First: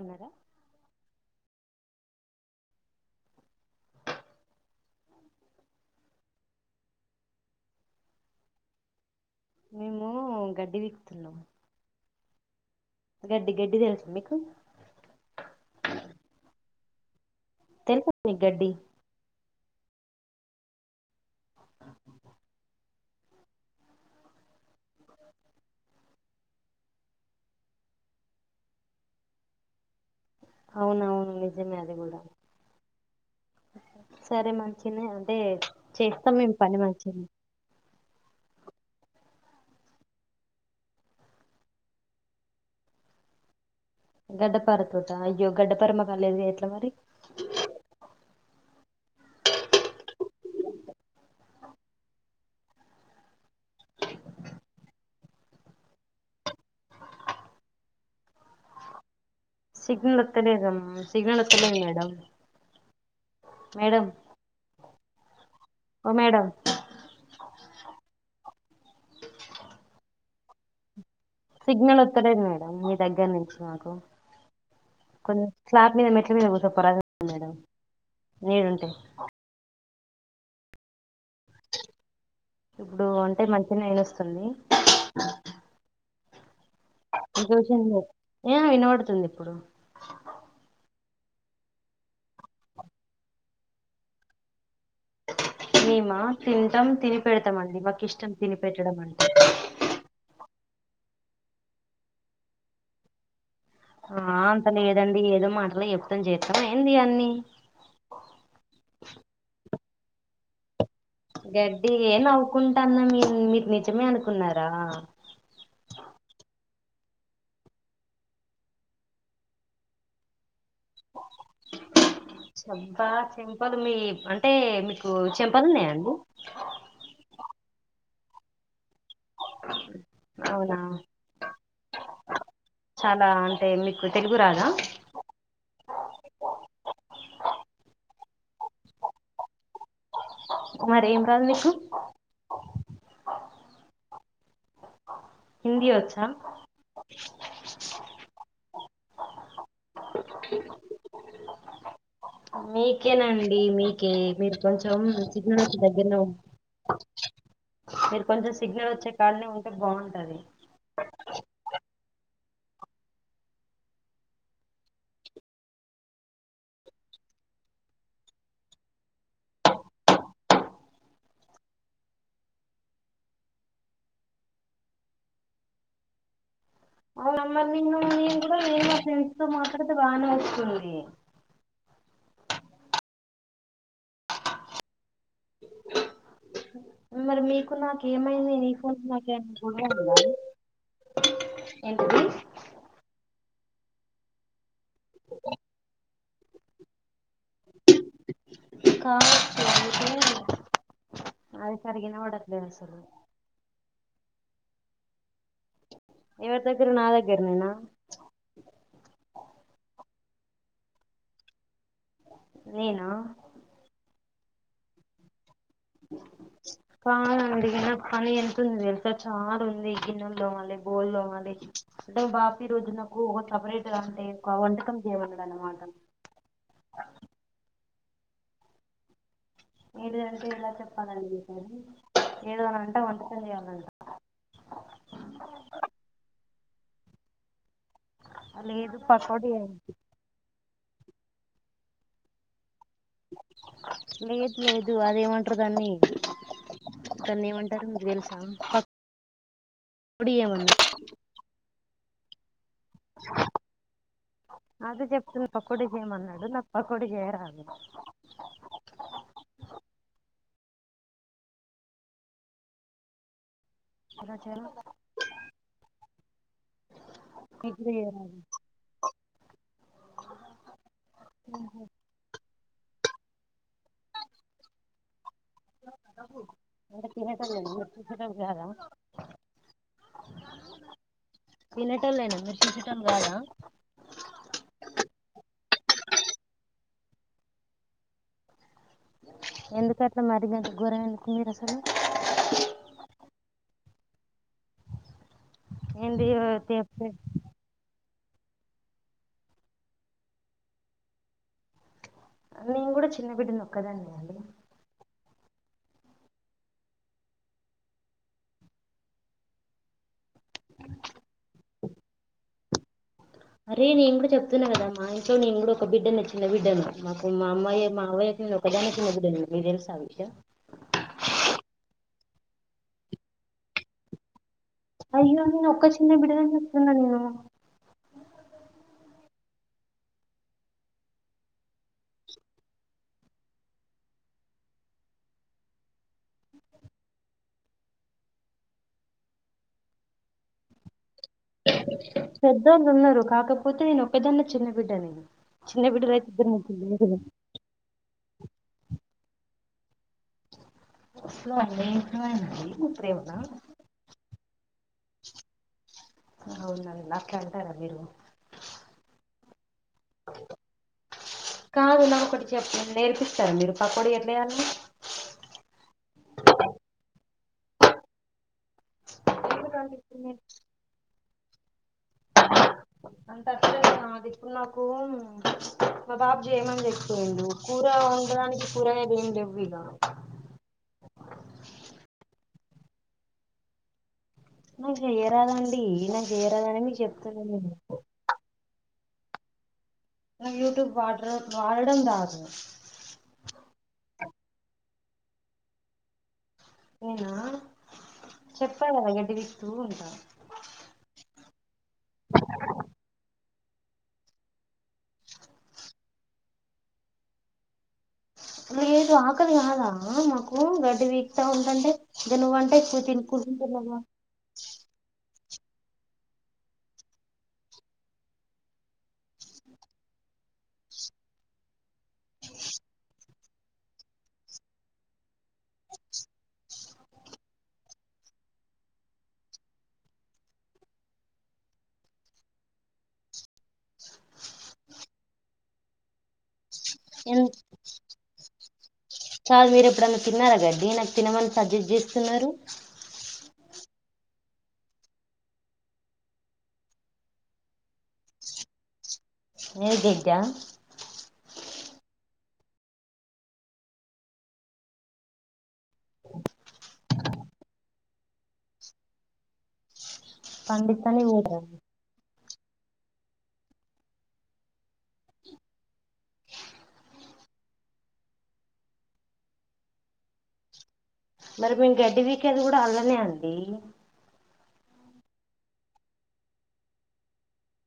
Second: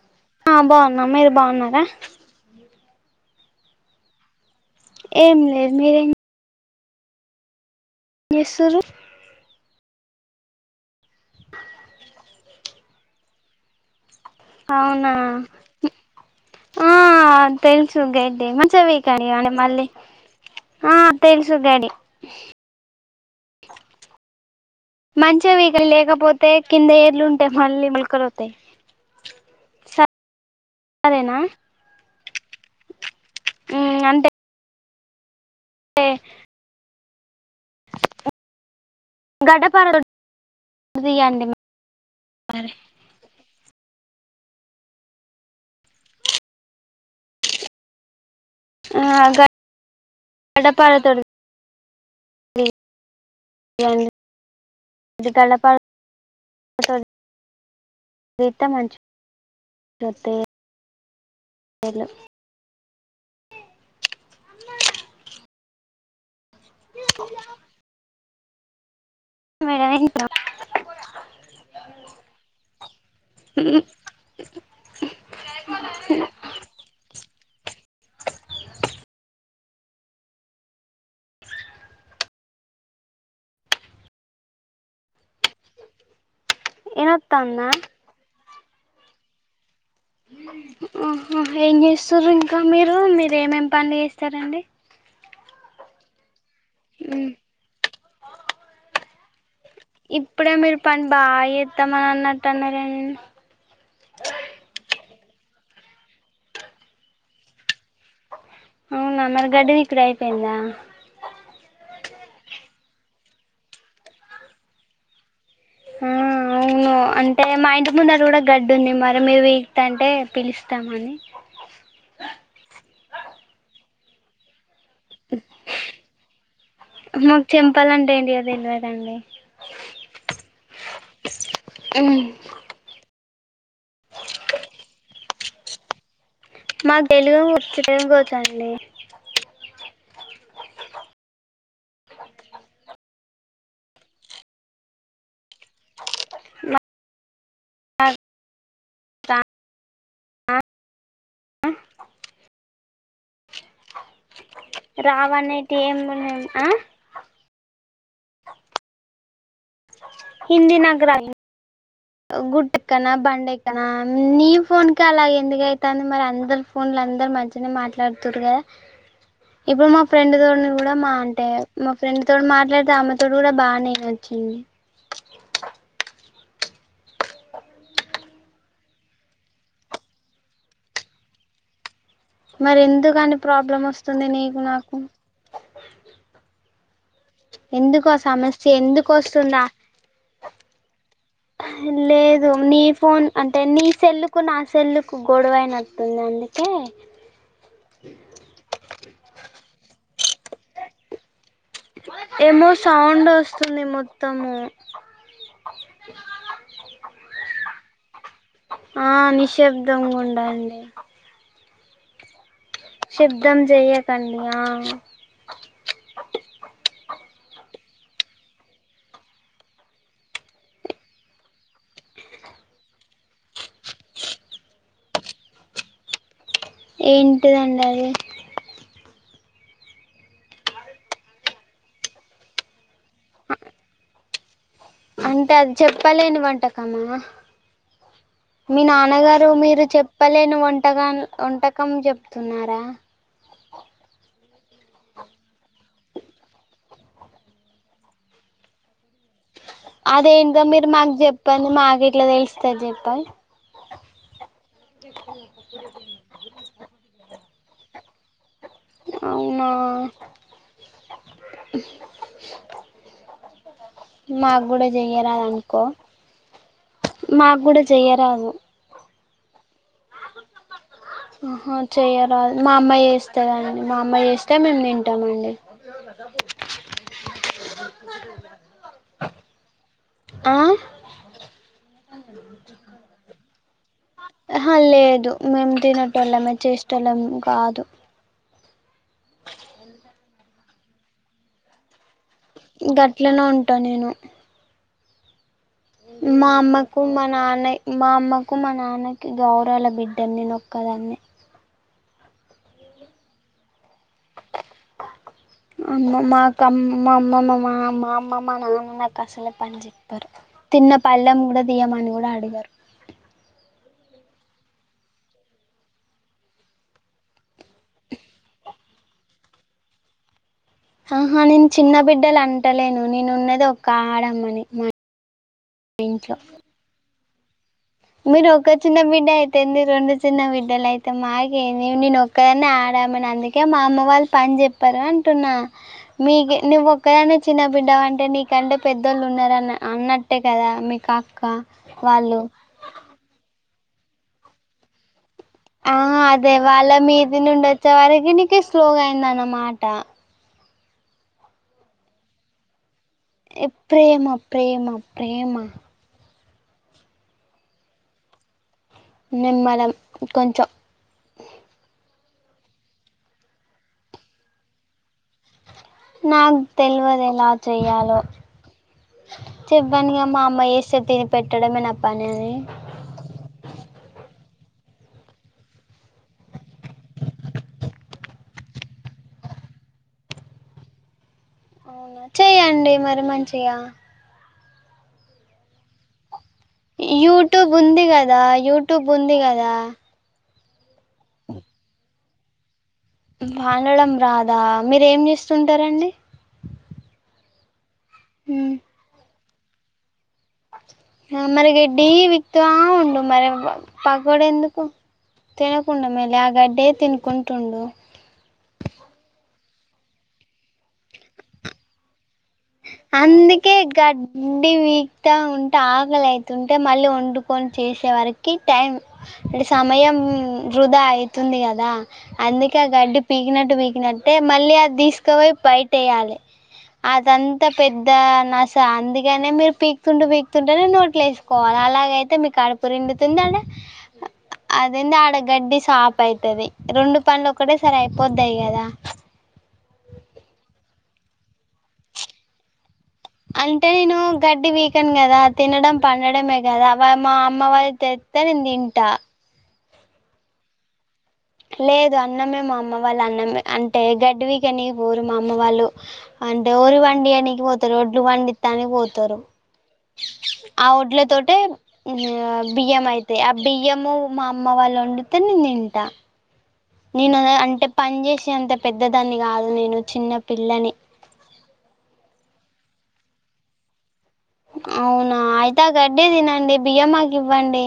ఉన్నారా ఆ బాగున్నా మీరు బాగున్నాం ఏం లే మీరే చేసురు మేము గడ్డి వికుతున్నా గడ్డి గడ్డి తెలుస మీకు అవునా ఆ తెలుసు తెలుసా మీకు గడ్డి మంచిగా పీక కాండి మళ్ళీ ఆ తెలుసు గడి మంచిగ వీకలి లేకపోతే కింద ఏర్లుంటే మళ్ళీ ములకలవుతాయి అవునవును నిజమే అది కూడా ఉమ్ అంటే సరే మంచినే అంటే చేస్తాం మేము పని మంచిది గడ్డపారలు తీయండి మరి గడ్డపారతోట అయ్యో గడ్డపర మకాలేదు ఎట్ల మరి ఆ గడ్డపారతోని అదికల్ ప గీత మంచి సిగ్నల్ వత్తలేదమ్ సిగ్నల్ త్తలేదు ఏర్లు మేడం డం ఓ మేడం మేడం సిగ్నల్ వత్తలేేదు మేడం మీ దగ్గర నుంచి మాకు కొంచం స్లాబ్ మీద మెట్ల మీద కూర్సొపో మేడం నీడు ఉంటే ఇప్పుడు అంటే మంచి న నేను వస్తుంది ఇదా వత్త అన్నా ఏ వినబడుతుంది ఇప్పుడు ఉహు ఏం చేసురు ఇంకా మీరు మీరు ఏమేమి పనులు చేస్తారండి మేమా తింటాం తిని పెడతామ అండి మాకు ఇష్టం తిని పెట్టడం అండి ఇప్పుడే మీరు పని బాగా చేద్దామని అన్నట్టు అన్నారేన్ ఆ అంత లేదండి ఏదో మాటల చెప్తాం చేస్తమా ఏంది అన్నీ అవునా మరి గడ్డి పీకుడ్ అయిపోయిందా? గడ్డి ఏ నవ్వుకుంటన్నం మీ మీర్ నిజమే అనుకున్నరా? ఆ అవును అంటే మా ఇంటి ముందట గుడా గడ్డుంది మరి మీరు పీకుత అంటే పిలుస్ ద్దామని అబ్బా చెంపలు మీ అంటే మీకు చెంపలున్నాయా అండి ఇగ తెల్వదండి. అవునా మ్ దా అంటే మీకు తెలుగు రాదా? మాకు తెలుగే వచ్చు [unintelligible] మరేం రాదు నీకు? హిందీ వచ్చా? మీకేనండి మీకే మీరు కొంచం రావనేటి సిగ్నలకు దగ్గర్లో ఏమున్నాయి ఆ మీరు కొంచం సిగ్నల్ వచ్చే కాడ్నే ఉంటే బాగుం హింది నాక్ రాదు. గుట్టెక్కనా బండేక్కనా నీ ఫోన్కే అలా ఎందుకు అయితాంది మరి అందర్ ఫోన్ల అందర్ మంచిగనే మాట్లాడ్తుంరు కదా ఇప్పుడు మా ఫ్రెండ్తోని గుడా మా అంటే మా ఫ్రెండ్తో మాట్లాడితే ఆమె తోటి గుడా బాగానే ఇనచ్ చ్చింది. అవునమ్మా నిన్ను నేన్ గుడా నేను మా ఫ్రెండ్స్తో మాట్లాడితే బానే వచ్చింది. మరెందుకని ప్రాబ్లం వస్తుంది నీకు నాకు మరి మీకు నాకు ఎందుకు ఆ ఏమైంది నీ సమస్య ఫోన్కి ఎందుకు నాకు ఏమన్న వస్తుందా గొడవైందా లేదు నీ ఫోన్ అంటే నీ సెల్లుకు నా సెల్లుకు గొడవైనట్టుంది అందుకే కావచ్చు అయితే ఏమో సౌండొస్తుంది మొత్తము. ఎవరి దగ్గర నా దగ్గరనేనా ఆ నిశబ్దం గుం డండి. నేనా శబ్ధం చెయ్యకండి ఆ అందుకే నాక్ పని ఎంతుంది తెల్సా చాలుంది. గిన్నెల్ తోమాలె బోల్ తోమాలె అంటే బా ప్రతి రోజునకు ఒక సపరేట్ అంటే ఒక వంటకం చేయమన్నడ్ అన్నమాట. ఏంటిదండది? ఏంటిదంటే ఎలా చెప్పాలండి కానీ ఏడువాలంట వంట చేయాలంట. అంటే అద్ చెప్పలేని వంటకమా? మీ లేదు నాన్నగారు పకోడి మీరు చెప్పలేన్ వం టకా వంటకం చెప్తున్నారా? లేదు లేదు అదేమంటరు దాన్ని దాన్నేమంటరు మీకు తెల్సా అదేందో మీర్ మాక్ చెప్పంది మాకెట్ల తెల్స్ ఎపై అదే చెప్తుంది పకోడి చేయమన్నాడు నాక్ పకోడీ చేయరాదు. అవునా ఎలా చేయాలి మాక్ గుడా చెయ్యరాద్ అనుకో మాక్ మీకు గుడా కూడా చేయరాదు చెయ్యరాదు. ఆహా చెయ్యరా మా అమ్మా చేస్తేదండి మా అమ్మా చేస్తే మేము తింటామ అండి అందరు తినేటోళ్ళే గని చేసేటోళ్లు కదా ఆ తినేట్లోనే మీరు చేసేటోలుకదా ఆ లేదు మేము తినేటోలమే చేస్తోలం కాదు ఎందుకు అట్లా మరిగంత ఘరం ఎందుకు మీరు అసలు ఇంకట్లనే ఉంటా నేను ఏంది మా అమ్మకు తెప్పే మా నన్నాయి మా అమ్మకు మా నాన్నకు గౌరాల బిడ్డను నేనుొక్కదాన్నే నేను కూడా చిన్న బిడ్డ నొక్కదంన్నే అమ్మ మాకమ్ మా అమ్మమ్మ మా మా అమ్మమ్ మా నాన్న నాకు అసలే పని చెప్పారు తిన్న పల్లెం కూడా తీయమని కూడా అడగారు అరే నేను కూడా చెప్తున్నా కదా మా ఇంట్లో నేను కూడా ఒక బిడ్డనే చిన్న బిడ్డనే మాకు మా అమ్మాయి మావయ్ నేనొక్కదానినే చిన్నబిడ్డని నీకు తెల్సా ఆ విష్యం బిడ్డాలంటలేను నేను ఉన్నది ఒక ఆడమ్మనే అయ్యో నేను ఒక్క చిన్న బిడ్డనని చెప్తున్నాను నేను మీరూ ఒక్క చిన్న బిడ్డ అయితేది మీ రెండు చిన్న బిడ్డల యితమ్గే నేను ఒక్కదన్నీ ఆడ మని అందుకే మా అమ్మ వాళ్ళు పన్ చెప్పారు అంటున్నా మీకు నువ్వు ఒక్కదన్వే చిన్న బిడ్డవ అంటే నీకంటే పెద్దోళ్ళు ఉన్నారన్న అన్నట్టే కదా మీకు ఆక్క వాళ్ళు పెద్దోళ్ళు ఉన్నారు కాకపోతే నేను ఓకాదనే చిన్నబిడ్డ నీ ఆ అదే వాళ్ళ మీది నుండి వచ్చే వరకి నీకు స్లోగా అయిందనమాట స్లో అండి ఎమ్ స్లోఅండి ఎ ప్రేమా ప్రేమా ప్రేమా అవునండి అట్లన్తరండీ మీరు నిమ్మళం కొంచం చె నేర్పిస్తారు మీరు పకోడీ ఎట్లయాలనో నాకటేల్వదు ఎలా చెయాలో ఎందుకంటే ఇప్పుడు చెప్పంగా నేను మా అమ్మా చేస్తే తిని పెట్టడమే పని అని అంత అ నాది డు నాకు మా బాబు చేయమని చెప్పిండు కూర వండడానికి కూరనేది ఏం చెవిలా అవునా చెయ్యండి మరి మంచిగా మంచిగా చేయరాదండి ఇలా యూట్యూబ్ ఉంది కదా యూట్యూబ్ ఉంది కదా యూట్యూబ్ వాడ్రా వాడడం రాదు వాడడం రాదా మీర ఏంచేస్తుంటారండి నేనా చెప్పాకదా గట్టిగస్తూంటన్ మరి పకోడీ ఎందుకు తినకుండా మళ్ళ ఆ గడ్డే తినుకుంటుండు లేదు ఆకలి కాదా మాకు గడ్డి పికుతా ఉంటంటే ఇగ నువ్వంటే ఎక్కువ అందుకే తినుకుంటున్నావా గడ్డిపి త ఉంటే ఆకలి అవుతుంటే మళ్ళీ వండుకొని చేసేవరకి టైం అంటే సమయం వృధా అఐతుంది కదా అందుకే ఆ గడ్డి పీకినట్టు పీకినట్టే మళ్ళీ అది తీసుకు కాపోయి బైటయాలె అద్ అదంత పెద్ద నస అందుకనే మీరు పీకుతుంటే పీకుతుంటేనే నోట్లు వేసుకోవాలి అలాగైతే అయితే మీకు ఆడపురి ఎండుతుంది ఆడ అదింది ఆడ గడ్డి సాప్ అవుతుది రెండు పనులు ఒక్కటే సరే అయిపోద్దాయి కదా చదు మీరు ఎప్పుడన్నా తిన్నారా గడ్డి నాకు తినమని సజెస్ట్ చేస్తున్నారు అంటే నేను గడ్డి వీకను కదా తినడం పండడమే కదా మా అమ్మవారి న నేన్ తింట నిర్విద్యా లేదు అన్నమే మా అమ్మ వాళ్ళు అన్నమే అంటే గడ్డి పీకని పోరు మా అమ్మ వాళ్ళు అంటే ఊరి వండి అనికి పోతారు ఒడ్లు వండిత్తానికి పోతారు ఆ ఒడ్ల పండిస్తానే తొటే పోతారు బియ్యం అయితే ఆ బియ్యము మా అమ్మ వాళ్ళు వండితే నేను తింటా నేను అంటే పని చేసి అంత పెద్ద దాన్ని కాదు నేను చిన్న పిల్ల మరి మేము గడ్డి వికేది కూడా అల్లనే అండి అవునా అయితే ఆ గడ్డే తినండి బియ్యం మాకు ఇవ్వండి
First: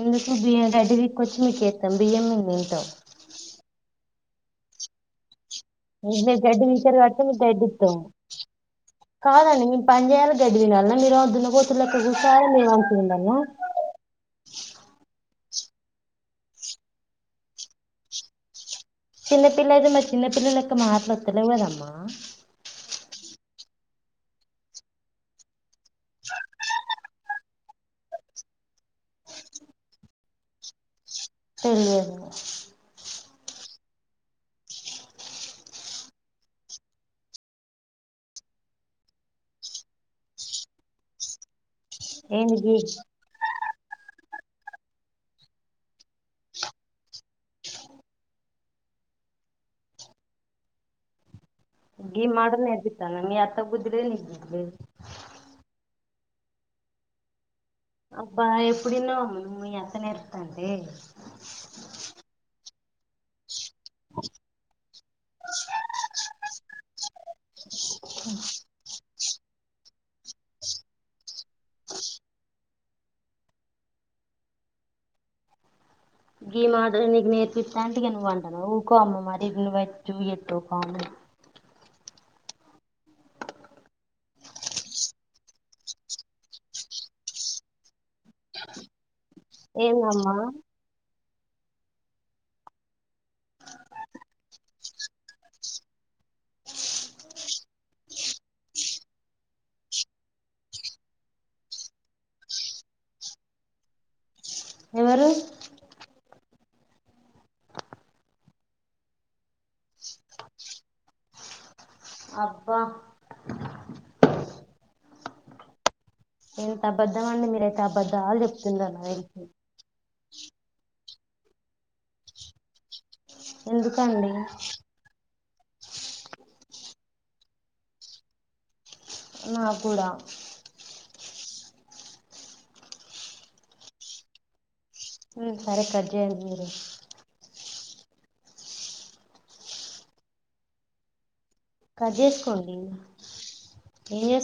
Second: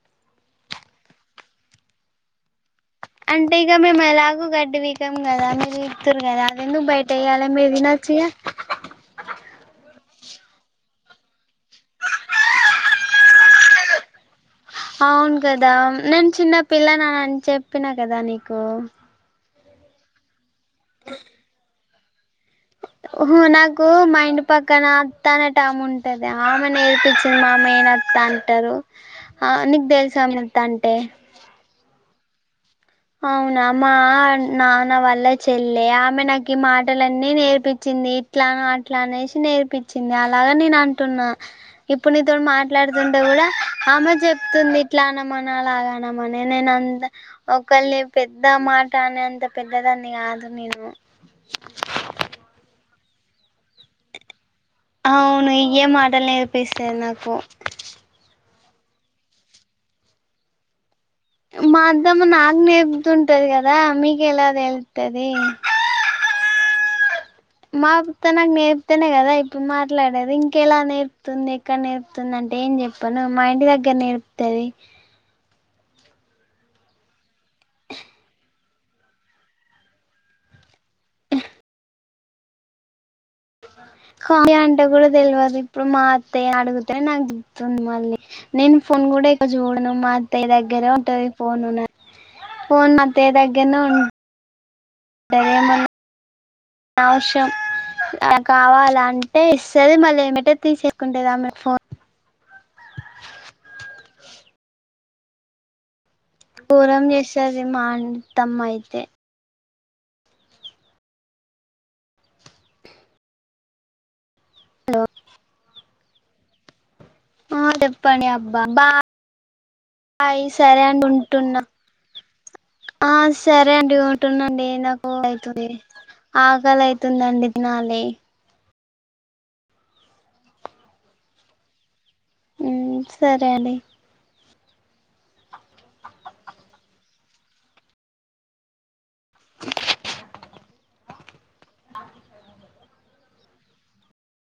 ఎందుకు బియ్యం గడ్డి పీక్కోచ్చి మీకేత్తాం బియం అంటే ఇగ మేము ఎలాగో గడ్డివీకం కదా వీకుతురు కదా గడ్డి అదెందుకు పీకుతారు బయట కాబట్టి మేము ఎయ్యాలి మీరు గడ్డిస్తాము తినొచ్చుగా కాదండి మేము పనిజేయాల కదని న మీరు అదున్న పోతులెక్క గుసా మీ అస ఉందన్న అవును కదా నేను చిన్న పిల్లనని అని చెప్పిన కదా నీకు చిన్నపిల్ల అయితే మారి చిన్నపిల్లలకి మాట్ల వొత్తలేవు కదమ్మా నాకు మా ఇంటి పక్కన అత్త అనే టైమ్ ఉంటది ఆమె నేర్పించింది మామ త అంటారు ఆ నీగు దేల్సమంత అంటే పెళ్లి చేస్ అవునామ్మా నాన్న వల్ల చెల్లి ఆమె నాకు ఈ మాటలన్నీ నేర్పించింది ఇట్లా అట్లా అనేసి నేర్పించింది అలాగ నేను అంటున్నా ఇప్పుడు నీతో ఏంది గీ మాట్లాడుతుంటే కూడా ఆమ చెప్తుంది ఇట్లా అనమని అలాగనమని నేను అంతా ఒ ఒకల్ని పెద్ద మాట అని అంత పెద్దదాన్ని కాదు నేను గీ మాటలు నేర్పిత్తన్న మీ అత్త బుద్దిలే నీ అవును ఇయే మాటలు నేర్పిస్తాది నాకు ఇప్పుడ ఇన్నే వుండు మీ అత్త నేర్పితందే మా అద్దమ్మ నాకు నేపుతుంటది కదా ఆ మీకెలా తెలుతది మాకు తనకు నేర్తేనే గ మాట్లాడేది ఇంకెలా నేర్పుతుంది ఎక్కడ నేర్పుతుంది అంటే ఏం చెప్పాను మా ఇంటి దగ్గర నేర్పు తది ఈ మా నీ నేర్పిత్త అంటంటిగే నువ్వు అంటన్నవ్ ఊకోమ్మ మరి నువ్వు ఎట్టు అమ్మ కావ్య అంటే కూడా తెల్వదు ఇప్పుడు మా అత్తయ్య అడుగుతే నాకు తితుంది మళ్ళీ నేను ఫోన్ కూడా చూడను మా ఏందమ్మా అత్తయ్య దగ్గరే ఉంటది ఫోన్ ఉన్నా ఫోన్ మా అత్తయ్య దగ్గరనే ఉన్ ఏమన్ ఔష్ కావల అంటే ఇస్తది మళ్ళి ఎమ్మటే తీసేసుకుంటది ఆమె ఫోన్ ఎవరు దూరం చేస్తాది మా అత్తమ్మ అయితే అబ్బా హలో ఎంత అబద్ధమండి మీరు ఆ ఎంత చెప్పండి అబద్దాలు అబ్బా చెప్తున్నారు బాయ్ సరే అండి ఉంటున్నా ఆ సరేనండి ఎందుకండి ఉంటున్నడి నకు అక్కలైతుందండి తినాలి నా కూడా హ్మ్ సరేండి ఉ సరే కట్ చేయండి మీరే కజెస్కోండి ఏంచే